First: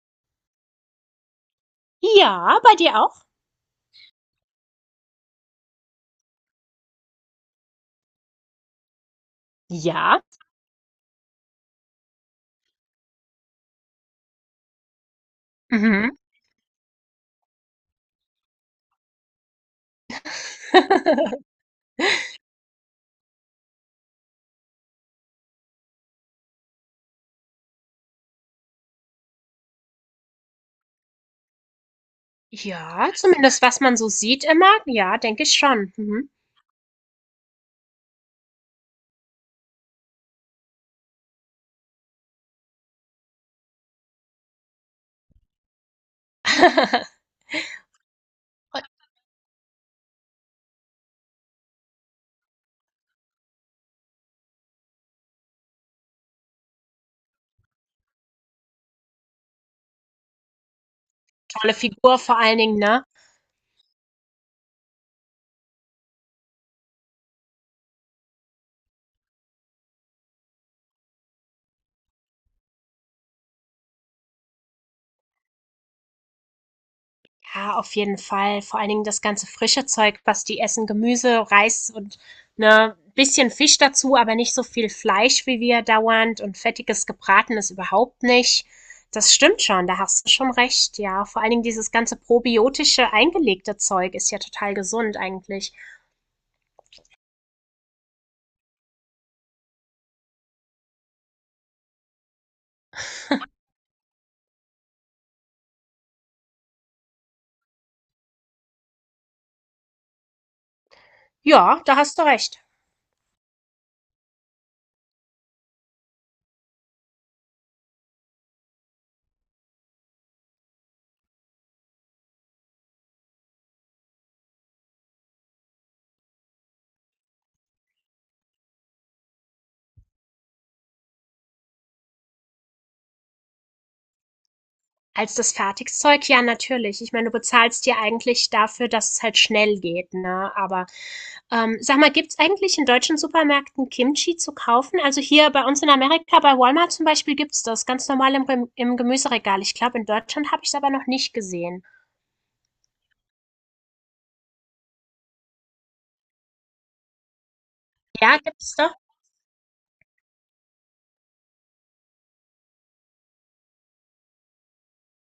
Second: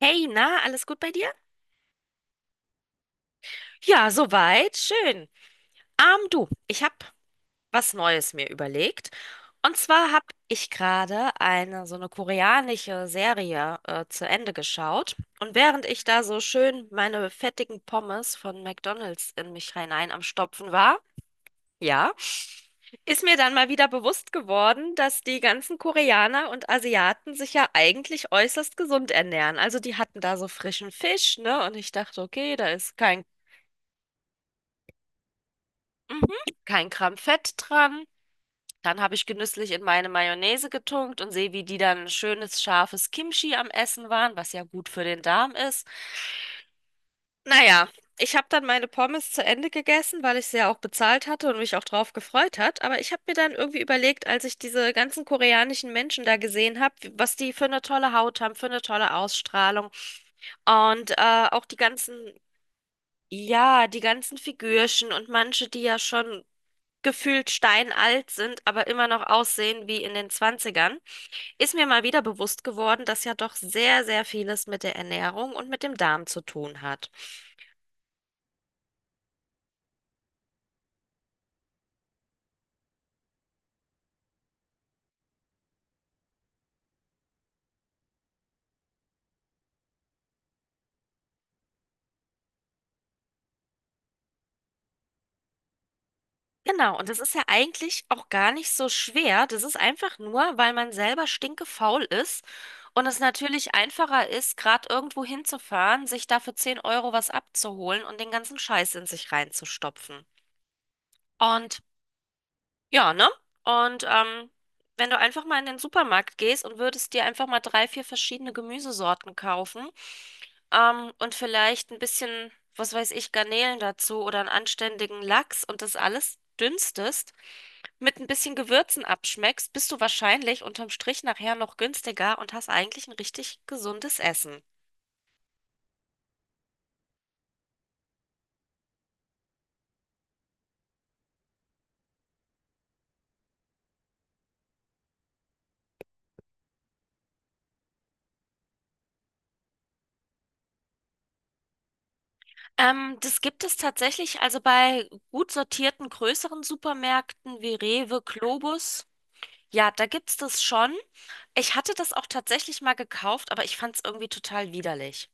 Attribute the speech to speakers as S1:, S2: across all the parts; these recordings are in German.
S1: Hey, na, alles gut bei dir?
S2: Ja, bei dir auch?
S1: Ja, soweit, schön. Du, ich habe was Neues mir überlegt. Und zwar
S2: Ja.
S1: habe ich gerade eine so eine koreanische Serie zu Ende geschaut. Und während ich
S2: Mhm.
S1: da so schön meine fettigen Pommes von McDonald's in mich hinein am Stopfen war, ja, ist mir dann mal wieder bewusst geworden, dass die ganzen Koreaner und Asiaten sich ja eigentlich äußerst gesund ernähren. Also die hatten da so frischen Fisch, ne? Und ich dachte, okay, da ist
S2: Ja,
S1: kein
S2: zumindest was man so sieht immer. Ja, denke ich schon.
S1: Mhm.
S2: Mhm.
S1: Kein Gramm Fett dran. Dann habe ich genüsslich in meine Mayonnaise getunkt und sehe, wie die dann ein schönes, scharfes Kimchi am Essen waren, was ja gut für den Darm ist. Naja, ich habe dann
S2: Und
S1: meine Pommes zu Ende gegessen, weil ich sie ja auch bezahlt hatte und mich auch drauf gefreut hat. Aber ich habe mir dann irgendwie überlegt, als ich diese ganzen koreanischen Menschen da gesehen habe, was die für eine tolle Haut haben, für eine tolle Ausstrahlung und auch
S2: tolle
S1: die
S2: Figur
S1: ganzen.
S2: vor allen Dingen, ne?
S1: Ja, die ganzen Figürchen und manche, die ja schon gefühlt steinalt sind, aber immer noch aussehen wie in den Zwanzigern, ist mir mal wieder bewusst geworden, dass ja doch sehr, sehr vieles mit der Ernährung und mit dem Darm zu tun hat.
S2: Ja, auf jeden Fall. Vor allen Dingen das ganze frische Zeug, was die essen. Gemüse, Reis und ne, bisschen Fisch dazu, aber nicht so viel Fleisch wie wir dauernd und fettiges Gebratenes überhaupt nicht. Das stimmt schon, da hast du schon recht, ja. Vor allen Dingen dieses ganze probiotische eingelegte Zeug ist ja total gesund eigentlich.
S1: Genau, und das ist ja eigentlich auch gar nicht so schwer. Das ist einfach nur, weil man selber stinkefaul ist und es natürlich einfacher ist, gerade irgendwo hinzufahren, sich da für 10 € was abzuholen und den ganzen Scheiß in sich reinzustopfen.
S2: Ja,
S1: Und
S2: da hast du recht.
S1: ja, ne? Und wenn du einfach mal in den Supermarkt gehst und würdest dir einfach mal drei, vier verschiedene Gemüsesorten kaufen und vielleicht ein bisschen, was weiß ich, Garnelen dazu oder einen anständigen Lachs und das alles dünstest, mit ein bisschen Gewürzen abschmeckst, bist du wahrscheinlich unterm Strich nachher noch günstiger und hast eigentlich ein richtig gesundes Essen.
S2: Als das Fertigzeug, ja, natürlich. Ich meine, du bezahlst dir eigentlich dafür, dass es halt schnell geht, ne? Aber sag mal, gibt's eigentlich in deutschen Supermärkten Kimchi zu kaufen? Also hier bei uns in Amerika, bei Walmart zum Beispiel, gibt's das ganz normal im, im Gemüseregal. Ich glaube, in Deutschland habe ich es aber noch nicht gesehen.
S1: Das gibt es tatsächlich also bei gut sortierten größeren Supermärkten wie Rewe,
S2: Ja, gibt's doch.
S1: Globus. Ja, da gibt's das schon. Ich hatte das auch tatsächlich mal gekauft, aber ich fand es irgendwie total widerlich.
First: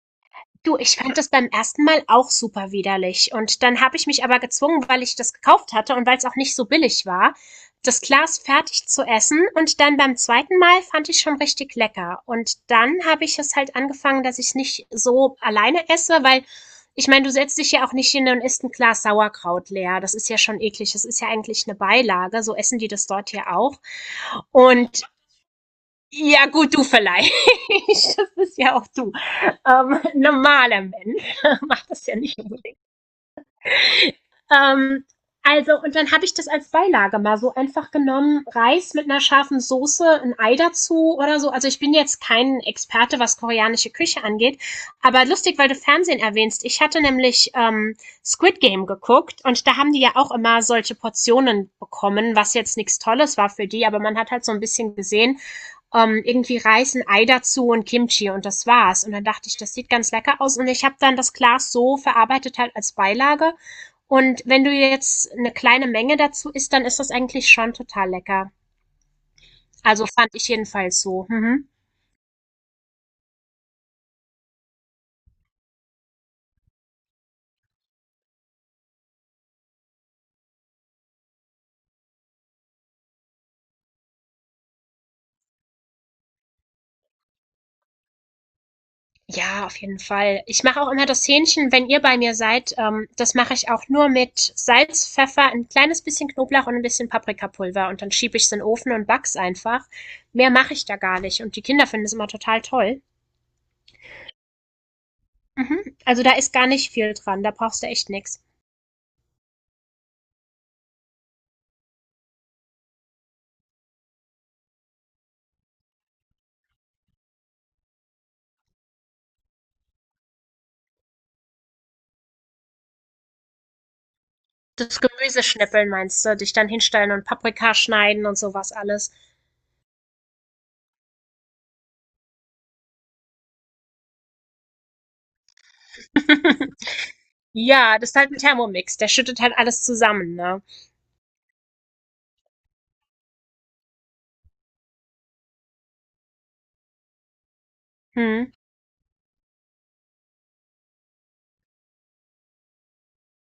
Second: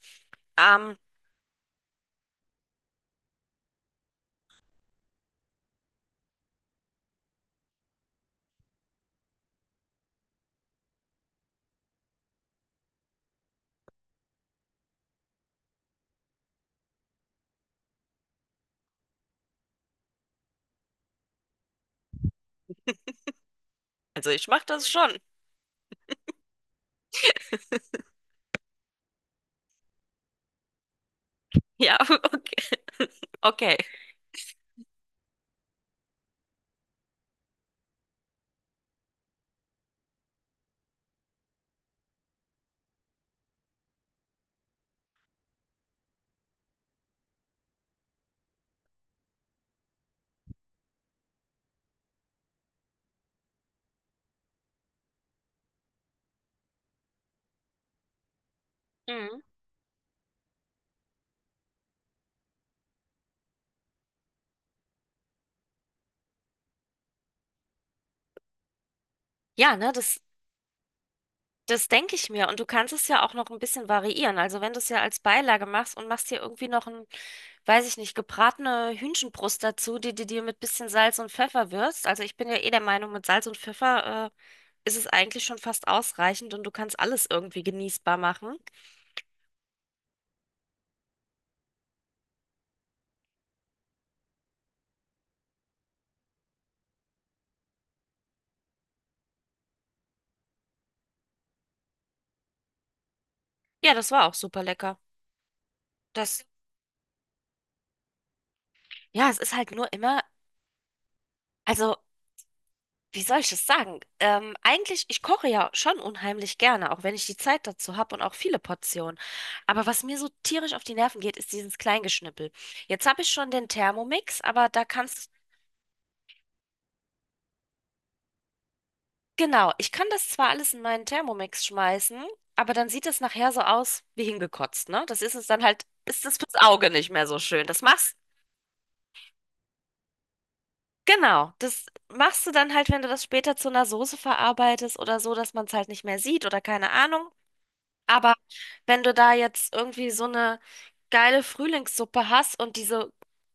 S2: Du,
S1: Ähm,
S2: ich fand das beim ersten Mal auch super widerlich. Und dann habe ich mich aber gezwungen, weil ich das gekauft hatte und weil es auch nicht so billig war, das Glas fertig zu essen. Und dann beim zweiten Mal fand ich schon richtig lecker. Und dann habe ich es halt angefangen, dass ich es nicht so alleine esse, weil ich meine, du setzt dich ja auch nicht hin und isst ein Glas Sauerkraut leer. Das ist ja schon eklig. Das ist ja eigentlich eine Beilage. So essen die das dort ja auch.
S1: also ich mache das
S2: Und
S1: schon.
S2: ja, gut, du vielleicht. Das bist ja auch du. Normaler Mensch macht
S1: Ja,
S2: das ja nicht
S1: okay.
S2: unbedingt.
S1: Okay.
S2: Ähm, also, und dann habe ich das als Beilage mal so einfach genommen. Reis mit einer scharfen Soße, ein Ei dazu oder so. Also, ich bin jetzt kein Experte, was koreanische Küche angeht. Aber lustig, weil du Fernsehen erwähnst. Ich hatte nämlich Squid Game geguckt und da haben die ja auch immer solche Portionen bekommen, was jetzt nichts Tolles war für die. Aber man hat halt so ein bisschen gesehen, irgendwie Reis, ein Ei dazu und Kimchi und das war's. Und dann
S1: Mhm.
S2: dachte ich, das sieht ganz lecker aus. Und ich habe dann das Glas so verarbeitet halt als Beilage. Und wenn du jetzt eine kleine Menge dazu isst, dann ist das eigentlich schon total lecker.
S1: Ja, ne,
S2: Also fand ich jedenfalls so. Mhm.
S1: das denke ich mir. Und du kannst es ja auch noch ein bisschen variieren. Also wenn du es ja als Beilage machst und machst dir irgendwie noch ein, weiß ich nicht, gebratene Hühnchenbrust dazu, die du dir mit bisschen Salz und Pfeffer würzt. Also ich bin ja eh der Meinung, mit Salz und Pfeffer, ist es eigentlich schon fast ausreichend und du kannst alles irgendwie genießbar machen.
S2: Ja, auf jeden Fall. Ich mache auch immer das Hähnchen, wenn ihr bei mir seid. Das mache ich auch nur mit Salz, Pfeffer, ein kleines bisschen Knoblauch und ein bisschen Paprikapulver. Und dann schiebe ich es in den Ofen und back's einfach. Mehr mache ich da gar nicht. Und die Kinder finden es immer total toll.
S1: Ja, das war auch super lecker.
S2: Mhm. Also da
S1: Das,
S2: ist gar nicht viel dran, da brauchst du echt nix.
S1: ja, es ist halt nur immer, also wie soll ich das sagen? Eigentlich, ich koche ja schon unheimlich gerne, auch wenn ich die Zeit dazu habe und auch viele Portionen. Aber was mir so tierisch auf die Nerven geht, ist dieses Kleingeschnippel. Jetzt habe ich schon den Thermomix, aber
S2: Das Gemüse schnippeln meinst du, dich dann hinstellen und Paprika schneiden und sowas alles.
S1: genau, ich kann das zwar alles in meinen Thermomix schmeißen, aber dann sieht das nachher so aus wie hingekotzt, ne? Das ist es dann halt, ist das fürs Auge nicht mehr so schön.
S2: Ja, das ist halt 'n Thermomix, der schüttet halt alles zusammen, ne?
S1: Genau, das machst du dann halt, wenn du das später zu einer Soße verarbeitest oder so, dass man es halt nicht mehr sieht oder keine Ahnung. Aber
S2: Mhm.
S1: wenn du da jetzt irgendwie so eine geile Frühlingssuppe hast und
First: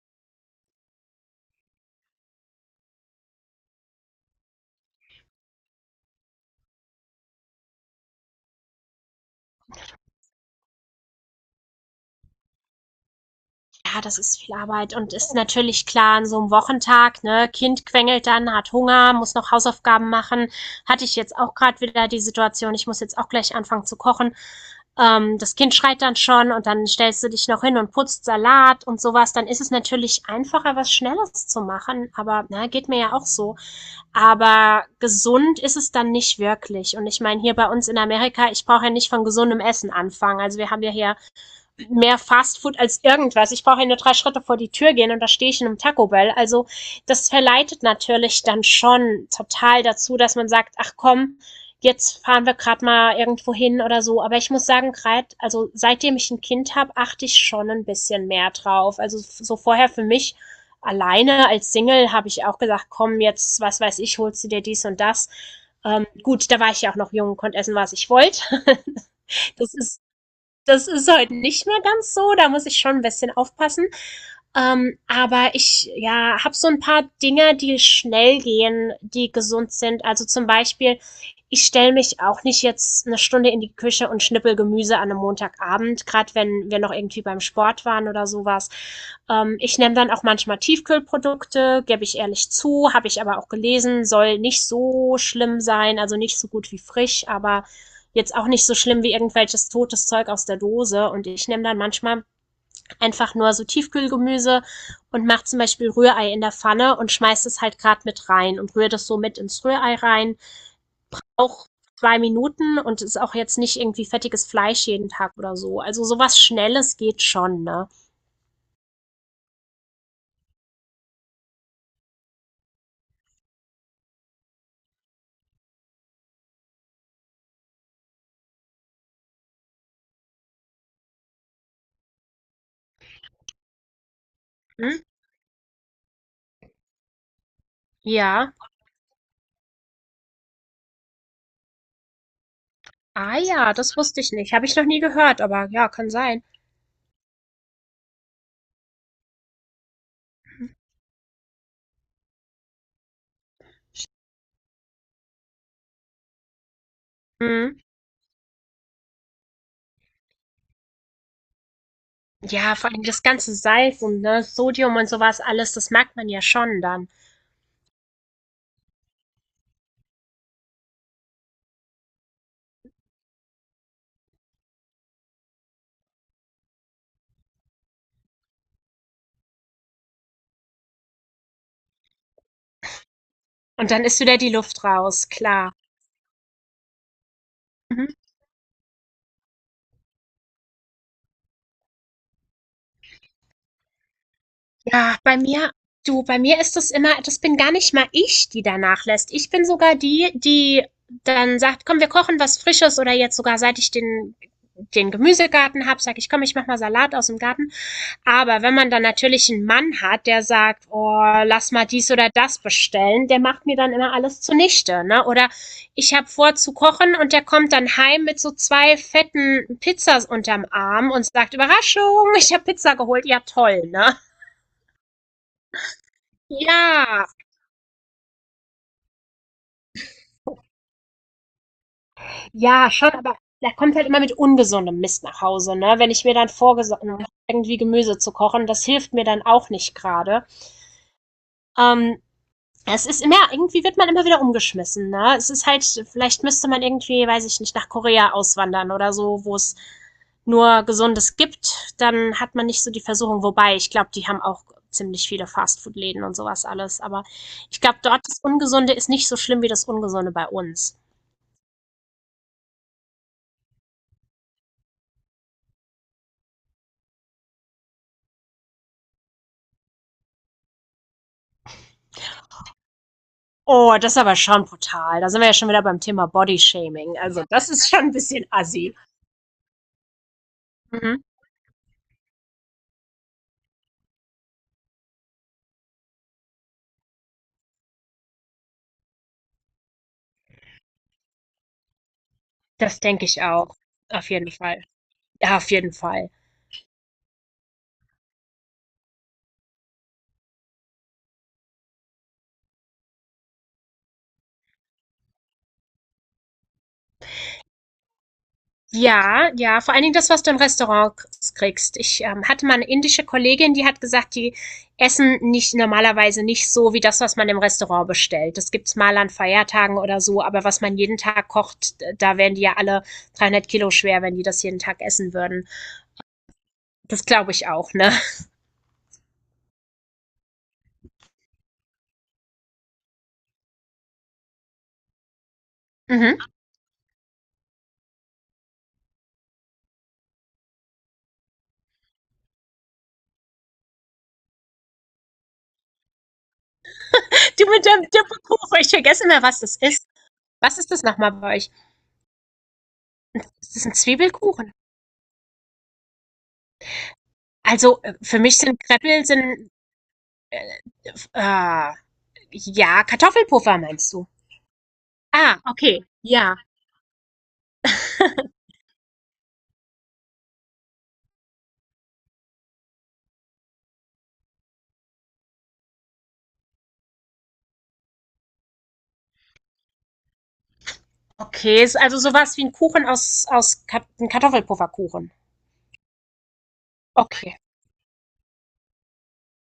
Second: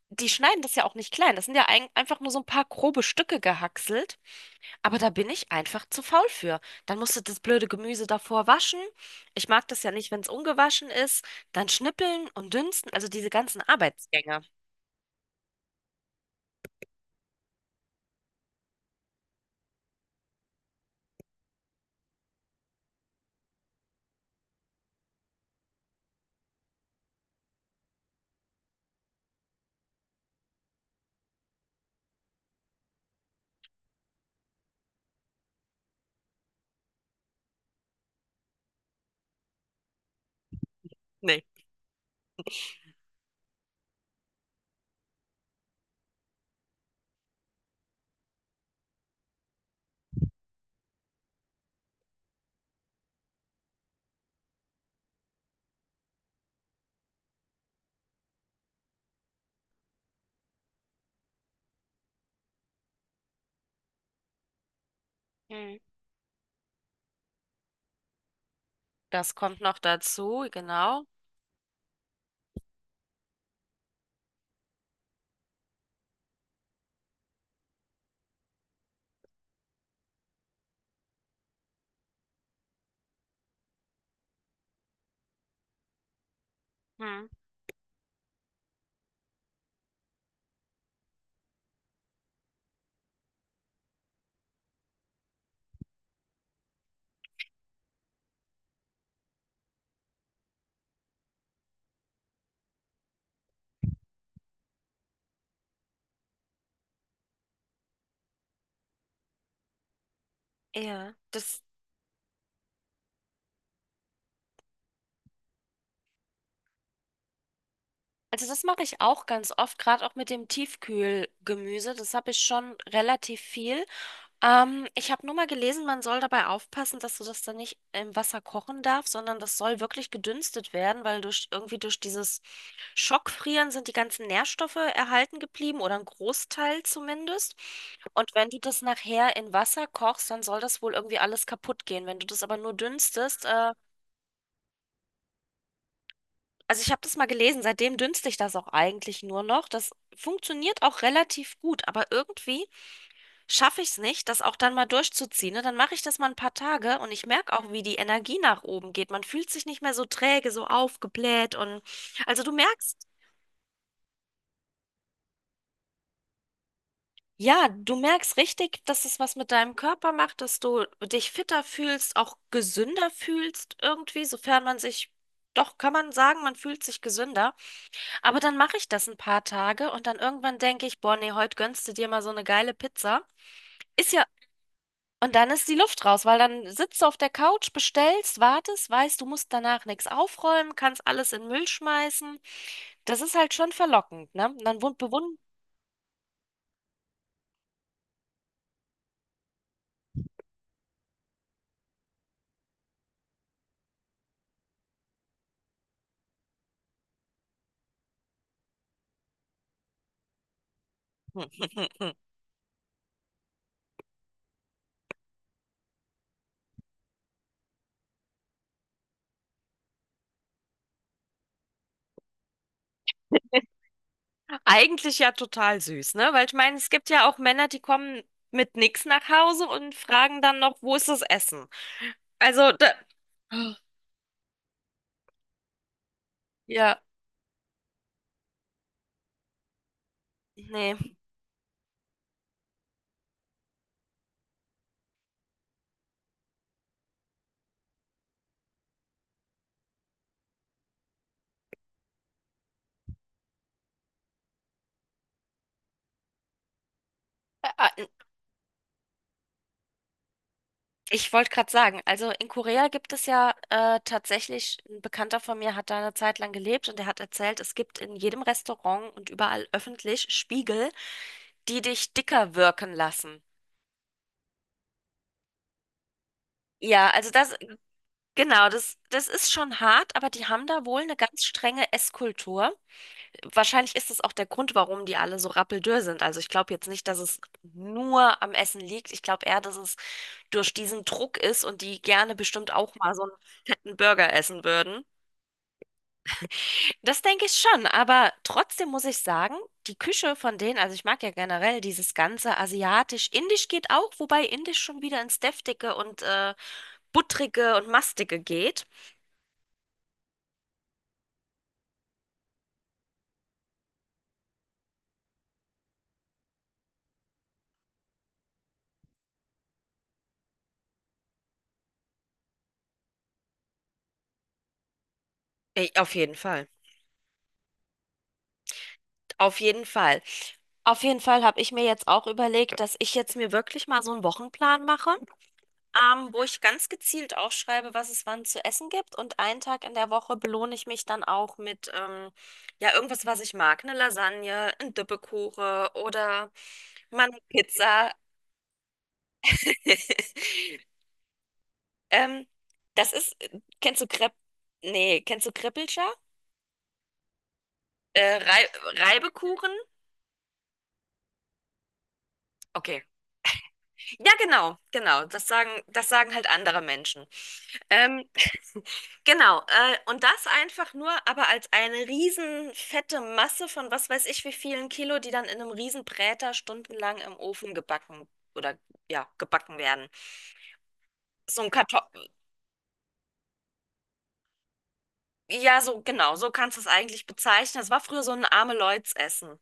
S1: die schneiden das ja auch nicht klein. Das sind ja einfach nur so ein paar grobe Stücke gehackselt. Aber da bin ich einfach zu faul für. Dann musst du das blöde Gemüse davor waschen. Ich mag das ja nicht, wenn es ungewaschen ist. Dann schnippeln und dünsten. Also diese ganzen
S2: Ja, das ist
S1: Arbeitsgänge.
S2: viel Arbeit und ist natürlich klar an so einem Wochentag, ne? Kind quengelt dann, hat Hunger, muss noch Hausaufgaben machen. Hatte ich jetzt auch gerade wieder die Situation, ich muss jetzt auch gleich anfangen zu kochen. Das Kind schreit dann schon und dann stellst du dich noch hin und putzt Salat und sowas. Dann ist es natürlich einfacher, was Schnelles zu machen, aber ne, geht mir ja auch so. Aber gesund ist es dann nicht wirklich. Und ich meine, hier bei uns in Amerika, ich brauche ja nicht von gesundem Essen anfangen. Also, wir haben ja hier
S1: Nee.
S2: mehr Fast Food als irgendwas. Ich brauche ja nur drei Schritte vor die Tür gehen und da stehe ich in einem Taco Bell. Also das verleitet natürlich dann schon total dazu, dass man sagt, ach komm, jetzt fahren wir gerade mal irgendwo hin oder so. Aber ich muss sagen, gerade, also seitdem ich ein Kind habe, achte ich schon ein bisschen mehr drauf. Also so vorher für mich alleine als Single habe ich auch gesagt, komm, jetzt, was weiß ich, holst du dir dies und das.
S1: Hm.
S2: Gut, da war ich ja auch noch jung und konnte essen, was ich wollte.
S1: Das kommt
S2: das
S1: noch
S2: ist
S1: dazu,
S2: das
S1: genau.
S2: ist heute nicht mehr ganz so. Da muss ich schon ein bisschen aufpassen. Aber ich ja, habe so ein paar Dinge, die schnell gehen, die gesund sind. Also zum Beispiel, ich stelle mich auch nicht jetzt eine Stunde in die Küche und schnippel Gemüse an einem Montagabend, gerade wenn wir noch irgendwie
S1: Hm.
S2: beim Sport waren oder sowas. Ich nehme dann auch manchmal Tiefkühlprodukte, gebe ich ehrlich zu, habe ich aber auch gelesen, soll nicht so schlimm sein, also nicht so gut wie frisch, aber jetzt auch nicht so schlimm wie irgendwelches totes Zeug aus der Dose. Und ich nehme dann manchmal einfach nur so Tiefkühlgemüse und mache zum Beispiel Rührei in der Pfanne und schmeiß es halt gerade mit rein und rühre das so mit ins Rührei rein.
S1: Ja, das.
S2: Auch zwei Minuten und ist auch jetzt nicht irgendwie fettiges Fleisch jeden Tag oder so. Also sowas Schnelles geht schon, ne?
S1: Also das mache ich auch ganz oft, gerade auch mit dem Tiefkühlgemüse. Das habe ich schon relativ viel. Ich habe nur mal gelesen, man soll dabei aufpassen, dass du das dann nicht im Wasser kochen darfst, sondern das soll wirklich gedünstet werden, weil durch irgendwie durch dieses Schockfrieren sind die ganzen Nährstoffe
S2: Hm?
S1: erhalten geblieben oder ein Großteil zumindest. Und wenn
S2: Ja.
S1: du das nachher in Wasser kochst, dann soll das wohl irgendwie alles kaputt gehen. Wenn du das aber nur
S2: Ah
S1: dünstest,
S2: ja, das wusste ich nicht. Habe ich noch nie gehört, aber ja, kann sein.
S1: also ich habe das mal gelesen, seitdem dünstle ich das auch eigentlich nur noch. Das funktioniert auch relativ gut, aber irgendwie schaffe ich es nicht, das auch dann mal durchzuziehen. Ne? Dann mache ich das mal ein paar Tage und ich merke auch,
S2: Hm.
S1: wie die Energie nach oben geht. Man fühlt sich nicht mehr so träge, so aufgebläht und also du
S2: Ja, vor allem
S1: merkst,
S2: das ganze Salz und ne, Sodium und sowas alles, das merkt man ja schon dann.
S1: ja, du merkst richtig, dass es was mit deinem Körper macht, dass du dich fitter fühlst, auch gesünder fühlst irgendwie, sofern man sich, doch kann man sagen, man fühlt sich gesünder. Aber dann mache ich das ein paar Tage und dann irgendwann denke ich, boah, nee, heute gönnst du dir mal so eine geile Pizza.
S2: Und dann
S1: Ist
S2: ist
S1: ja,
S2: wieder die Luft raus,
S1: und dann ist
S2: klar.
S1: die Luft raus, weil dann sitzt du auf der Couch,
S2: Mhm.
S1: bestellst, wartest, weißt, du musst danach nichts aufräumen, kannst alles in den Müll schmeißen. Das ist halt schon verlockend, ne? Und dann
S2: Ja,
S1: bewundern.
S2: bei mir, du, bei mir ist das immer, das bin gar nicht mal ich, die danach lässt. Ich bin sogar die, die dann sagt, komm, wir kochen was Frisches oder jetzt sogar, seit ich den, den Gemüsegarten habe, sage ich, komm, ich mach mal Salat aus dem Garten. Aber wenn man dann natürlich einen Mann hat, der sagt, oh, lass mal dies oder das bestellen, der macht mir dann immer alles zunichte. Ne? Oder ich habe vor zu kochen und der kommt dann heim mit so zwei fetten Pizzas unterm Arm und sagt, Überraschung, ich habe Pizza geholt. Ja, toll, ne?
S1: Eigentlich ja total süß, ne? Weil ich meine, es gibt ja
S2: Ja,
S1: auch Männer, die kommen mit nichts nach Hause und fragen dann noch, wo ist das Essen? Also,
S2: ja,
S1: da,
S2: schon, aber der kommt halt immer mit ungesundem Mist nach Hause, ne? Wenn ich mir dann
S1: ja,
S2: vorgesonnen habe, irgendwie Gemüse zu kochen, das hilft mir dann auch nicht gerade.
S1: nee.
S2: Ähm, Es ist immer, irgendwie wird man immer wieder umgeschmissen, ne? Es ist halt, vielleicht müsste man irgendwie, weiß ich nicht, nach Korea auswandern oder so, wo es nur Gesundes gibt, dann hat man nicht so die Versuchung. Wobei, ich glaube, die haben auch ziemlich viele Fastfood-Läden und sowas alles. Aber ich glaube,
S1: Ä-
S2: dort das Ungesunde ist nicht so schlimm wie das Ungesunde bei uns.
S1: Ich wollte gerade sagen, also in Korea gibt es ja tatsächlich, ein Bekannter von mir hat da eine Zeit lang gelebt und der hat erzählt, es gibt in jedem Restaurant und überall öffentlich Spiegel, die dich dicker wirken lassen.
S2: Oh, das ist aber schon brutal. Da sind wir ja schon wieder beim Thema
S1: Ja,
S2: Bodyshaming.
S1: also
S2: Also,
S1: das,
S2: das ist schon ein bisschen
S1: genau,
S2: assi.
S1: das ist schon hart, aber die haben da wohl eine
S2: Mhm.
S1: ganz strenge Esskultur. Wahrscheinlich ist das auch der Grund, warum die alle so rappeldürr sind. Also ich glaube jetzt nicht, dass es nur am Essen liegt. Ich glaube eher, dass es durch diesen Druck ist und die gerne bestimmt auch
S2: Das
S1: mal so
S2: denke
S1: einen
S2: ich auch.
S1: fetten
S2: Auf
S1: Burger
S2: jeden
S1: essen
S2: Fall.
S1: würden.
S2: Ja, auf jeden Fall.
S1: Das denke ich schon, aber trotzdem muss ich sagen, die Küche von denen, also ich mag ja generell dieses ganze asiatisch, indisch geht auch, wobei indisch schon wieder ins deftige und buttrige und mastige geht.
S2: Ja, ja, vor allen Dingen das, was du im Restaurant k kriegst. Ich, hatte mal eine indische Kollegin, die hat gesagt, die essen nicht normalerweise nicht so wie das, was man im Restaurant bestellt. Das gibt's mal an Feiertagen oder so, aber was man jeden Tag kocht, da wären die ja alle 300 Kilo schwer, wenn die das jeden Tag essen würden.
S1: Auf jeden Fall,
S2: Das glaube ich auch, ne?
S1: auf jeden Fall. Auf jeden Fall habe ich mir jetzt auch überlegt, dass ich jetzt mir wirklich mal so einen Wochenplan mache.
S2: Mhm.
S1: Wo ich ganz gezielt aufschreibe, was es wann zu essen gibt. Und einen Tag in der Woche belohne ich mich dann auch mit ja, irgendwas, was ich mag. Eine Lasagne, ein Dippekuchen oder mal eine
S2: Du mit dem
S1: Pizza.
S2: Dippekuchen, ich vergesse immer, was das ist. Was ist das nochmal bei euch?
S1: Ähm, Das ist,
S2: Ist das ein
S1: kennst du Krepp?
S2: Zwiebelkuchen?
S1: Nee, kennst du Krippelscher?
S2: Also,
S1: Äh,
S2: für mich
S1: Rei
S2: sind Kreppel
S1: Reibekuchen?
S2: äh, ah,
S1: Okay.
S2: ja, Kartoffelpuffer meinst du?
S1: Ja, genau, genau.
S2: Ah, okay,
S1: Das sagen halt
S2: ja.
S1: andere Menschen. Ähm, genau. Und das einfach nur, aber als eine riesen fette Masse von was weiß ich wie vielen Kilo, die dann in einem riesen Bräter stundenlang im Ofen gebacken oder ja, gebacken werden. So ein
S2: Okay, ist also
S1: Kartoffel.
S2: so was wie ein Kuchen aus Kat 'n Kartoffelpufferkuchen.
S1: Ja, so genau, so kannst du es eigentlich
S2: Okay.
S1: bezeichnen. Es war früher so ein arme Leuts-Essen.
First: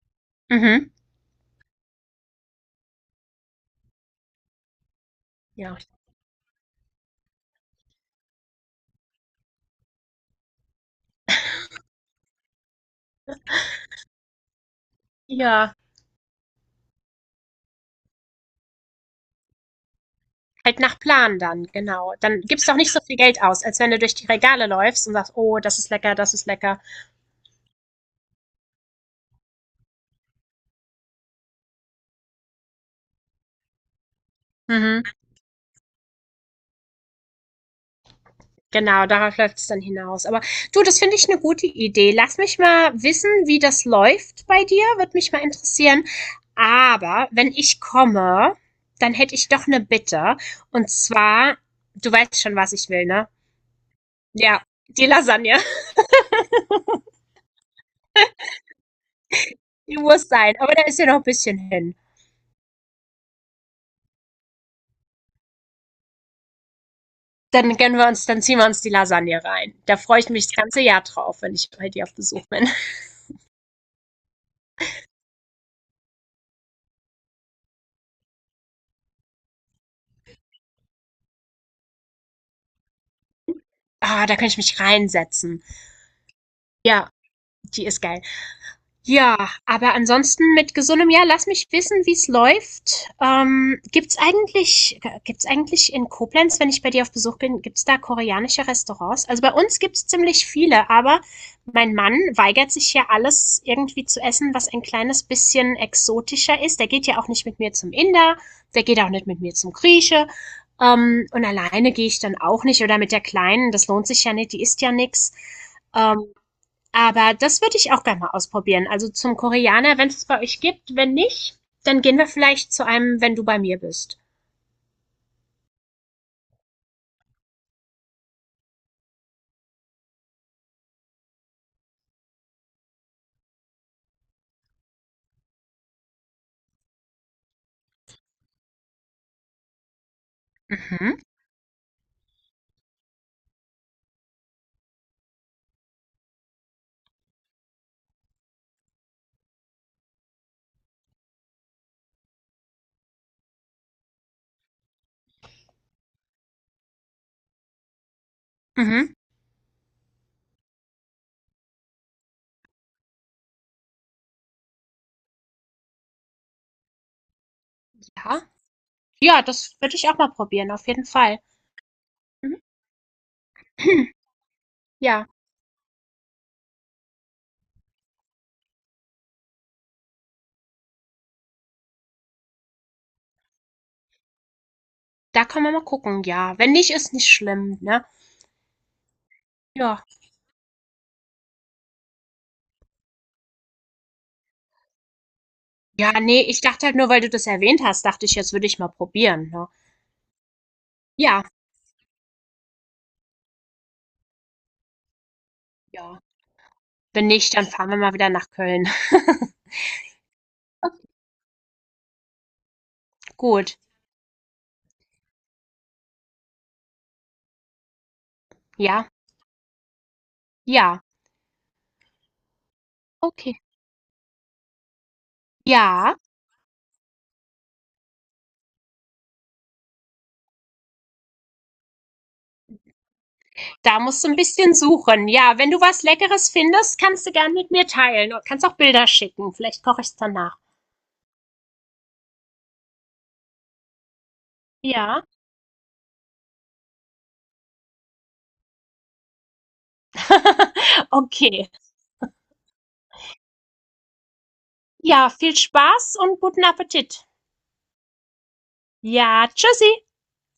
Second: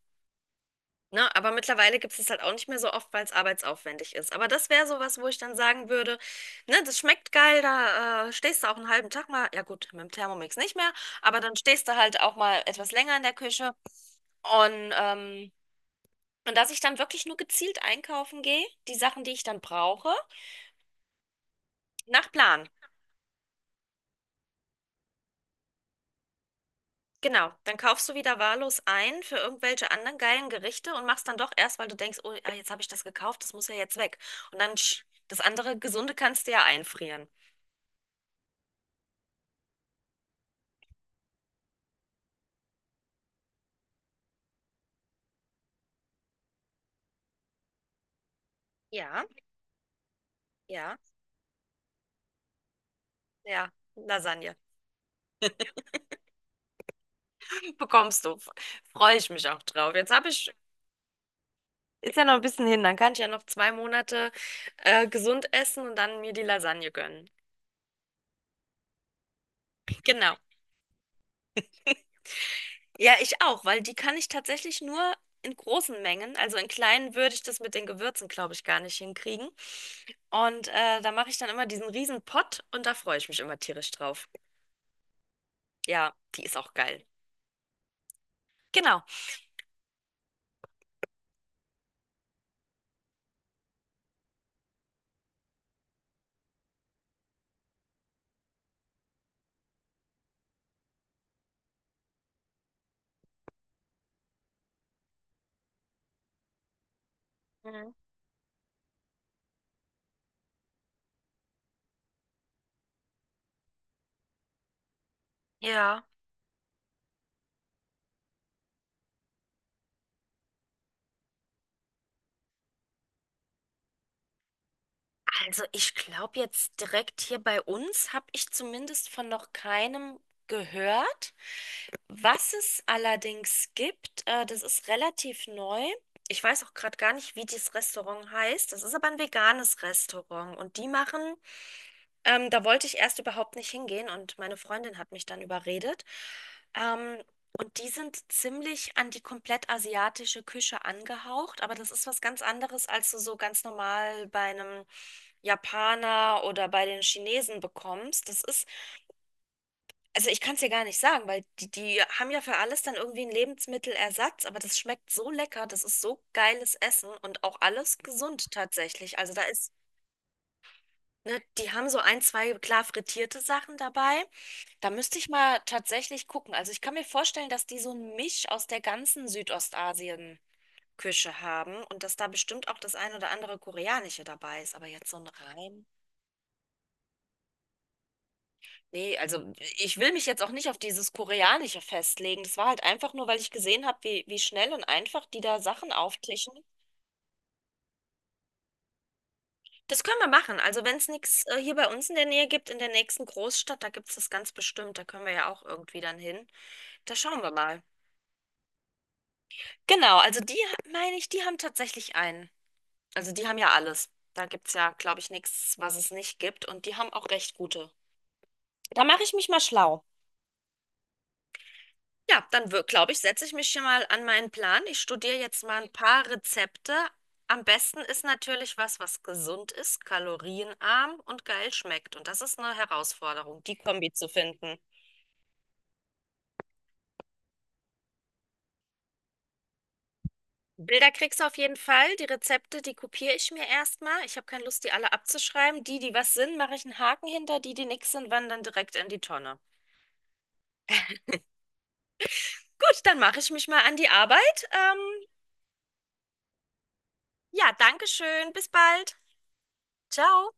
S2: Mhm.
S1: Ne? Aber mittlerweile gibt es es halt auch nicht mehr so oft, weil es arbeitsaufwendig ist. Aber das wäre sowas, wo ich dann
S2: Ja.
S1: sagen würde, ne, das schmeckt geil, da stehst du auch einen halben Tag mal, ja gut, mit dem Thermomix nicht mehr, aber dann stehst du halt auch mal etwas länger in der Küche. Und,
S2: Ja,
S1: dass ich dann wirklich nur gezielt einkaufen gehe, die Sachen, die ich dann brauche,
S2: halt nach Plan dann, genau.
S1: nach
S2: Dann gibst
S1: Plan.
S2: du auch nicht so viel Geld aus, als wenn du durch die Regale läufst und sagst: „Oh, das ist lecker, das ist lecker.“
S1: Genau, dann kaufst du wieder wahllos ein für irgendwelche anderen geilen Gerichte und machst dann doch erst, weil du denkst, oh, ah, jetzt habe ich das gekauft, das muss ja jetzt weg. Und dann
S2: Mhm.
S1: das andere Gesunde kannst du ja einfrieren.
S2: Genau, darauf läuft es dann hinaus. Aber du, das finde ich eine gute Idee. Lass mich mal wissen, wie das läuft bei dir. Würde mich mal interessieren. Aber wenn ich komme, dann
S1: Ja,
S2: hätte ich doch eine Bitte. Und
S1: ja,
S2: zwar, du weißt schon, was ich will, ne?
S1: ja. Lasagne
S2: Ja, die Lasagne.
S1: bekommst du. Freue ich mich auch drauf.
S2: Die muss sein. Aber da ist ja noch ein bisschen hin.
S1: Ist ja noch ein bisschen hin, dann kann ich ja noch 2 Monate gesund essen und dann mir die Lasagne gönnen.
S2: Dann gönnen wir uns, dann ziehen wir uns die Lasagne rein. Da freue ich
S1: Genau.
S2: mich das ganze Jahr drauf, wenn ich bei dir auf Besuch bin.
S1: Ja, ich auch, weil die kann ich tatsächlich nur in großen Mengen. Also in kleinen würde ich das mit den Gewürzen, glaube ich, gar nicht hinkriegen. Und da mache ich dann immer diesen riesen Pott und da freue ich mich immer tierisch drauf.
S2: Ah, da kann ich mich reinsetzen.
S1: Ja, die ist auch geil.
S2: Ja, die ist geil.
S1: Genau.
S2: Ja, aber ansonsten mit gesundem Jahr. Lass mich wissen, wie's läuft. Gibt's eigentlich, gibt's eigentlich in Koblenz, wenn ich bei dir auf Besuch bin, gibt's da koreanische Restaurants? Also bei uns gibt's ziemlich viele, aber mein Mann weigert sich ja alles irgendwie zu essen, was ein kleines bisschen exotischer ist. Der geht ja auch nicht mit mir zum
S1: Mhm.
S2: Inder, der geht auch nicht mit mir zum Grieche. Und alleine gehe ich dann auch nicht oder mit der Kleinen, das lohnt sich ja nicht, die isst ja nix.
S1: Ja.
S2: Ähm, aber das würde ich auch gerne mal ausprobieren. Also zum Koreaner, wenn es bei euch gibt. Wenn nicht, dann gehen wir vielleicht zu einem, wenn du bei mir bist.
S1: Also ich glaube jetzt direkt hier bei uns habe ich zumindest von noch keinem gehört. Was es allerdings gibt, das ist relativ neu. Ich weiß auch gerade gar nicht, wie dieses Restaurant heißt. Das ist aber ein veganes Restaurant und die
S2: Mhm.
S1: machen da wollte ich erst überhaupt nicht hingehen und meine Freundin hat mich dann überredet. Ähm, und die sind ziemlich an die komplett asiatische Küche angehaucht, aber das ist was ganz anderes, als du so ganz normal bei einem Japaner oder bei den Chinesen bekommst. Das ist,
S2: Mhm.
S1: also ich kann es dir gar nicht sagen, weil die haben ja für alles dann irgendwie einen Lebensmittelersatz, aber das schmeckt so lecker, das ist so geiles Essen und auch alles
S2: Ja.
S1: gesund tatsächlich. Also
S2: Ja,
S1: da ist,
S2: das würde ich auch mal probieren, auf jeden Fall.
S1: ne, die haben so ein, zwei
S2: Mhm.
S1: klar frittierte Sachen dabei. Da müsste
S2: Ja,
S1: ich mal tatsächlich gucken. Also ich kann mir vorstellen, dass die so ein Misch aus der ganzen Südostasien-Küche haben und dass da bestimmt auch das ein oder andere Koreanische dabei ist. Aber jetzt so ein
S2: da kann man mal
S1: rein.
S2: gucken, ja. Wenn nicht, ist nicht schlimm, ne?
S1: Nee, also ich
S2: Ja.
S1: will mich jetzt auch nicht auf dieses Koreanische festlegen. Das war halt einfach nur, weil ich gesehen habe, wie schnell und einfach die da Sachen
S2: Ja, nee,
S1: auftischen.
S2: ich dachte halt nur, weil du das erwähnt hast, dachte ich, jetzt würde ich mal probieren, ne?
S1: Das können wir machen. Also wenn es nichts
S2: Ja,
S1: hier bei uns in der Nähe gibt, in der nächsten Großstadt, da gibt es das ganz bestimmt. Da können wir ja auch irgendwie dann
S2: ja.
S1: hin. Da
S2: Wenn
S1: schauen wir
S2: nicht, dann
S1: mal.
S2: fahren wir mal wieder nach Köln.
S1: Genau, also die, meine ich, die haben tatsächlich einen. Also die haben ja
S2: Gut.
S1: alles. Da gibt's ja, glaube ich, nichts, was es nicht gibt. Und die haben auch recht gute. Da
S2: Ja.
S1: mache ich mich mal schlau.
S2: Ja.
S1: Ja, dann glaube ich, setze ich
S2: Okay.
S1: mich hier mal an meinen Plan. Ich studiere jetzt mal ein
S2: Ja.
S1: paar Rezepte. Am besten ist natürlich was, was gesund ist, kalorienarm und geil schmeckt. Und das ist eine Herausforderung, die
S2: Da
S1: Kombi
S2: musst du
S1: zu
S2: ein bisschen
S1: finden.
S2: suchen. Ja, wenn du was Leckeres findest, kannst du gern mit mir teilen und kannst auch Bilder schicken. Vielleicht koche ich's dann nach.
S1: Bilder kriegst du auf jeden Fall. Die Rezepte, die kopiere ich mir erstmal. Ich habe keine Lust, die alle
S2: Ja?
S1: abzuschreiben. Die, die was sind, mache ich einen Haken hinter. Die, die nix sind, wandern direkt in die Tonne.
S2: Okay.
S1: Gut, dann mache ich mich mal an die Arbeit.
S2: Ja, viel Spaß und guten Appetit.
S1: Ja, danke schön. Bis bald.
S2: Ja, tschüssi.
S1: Ciao.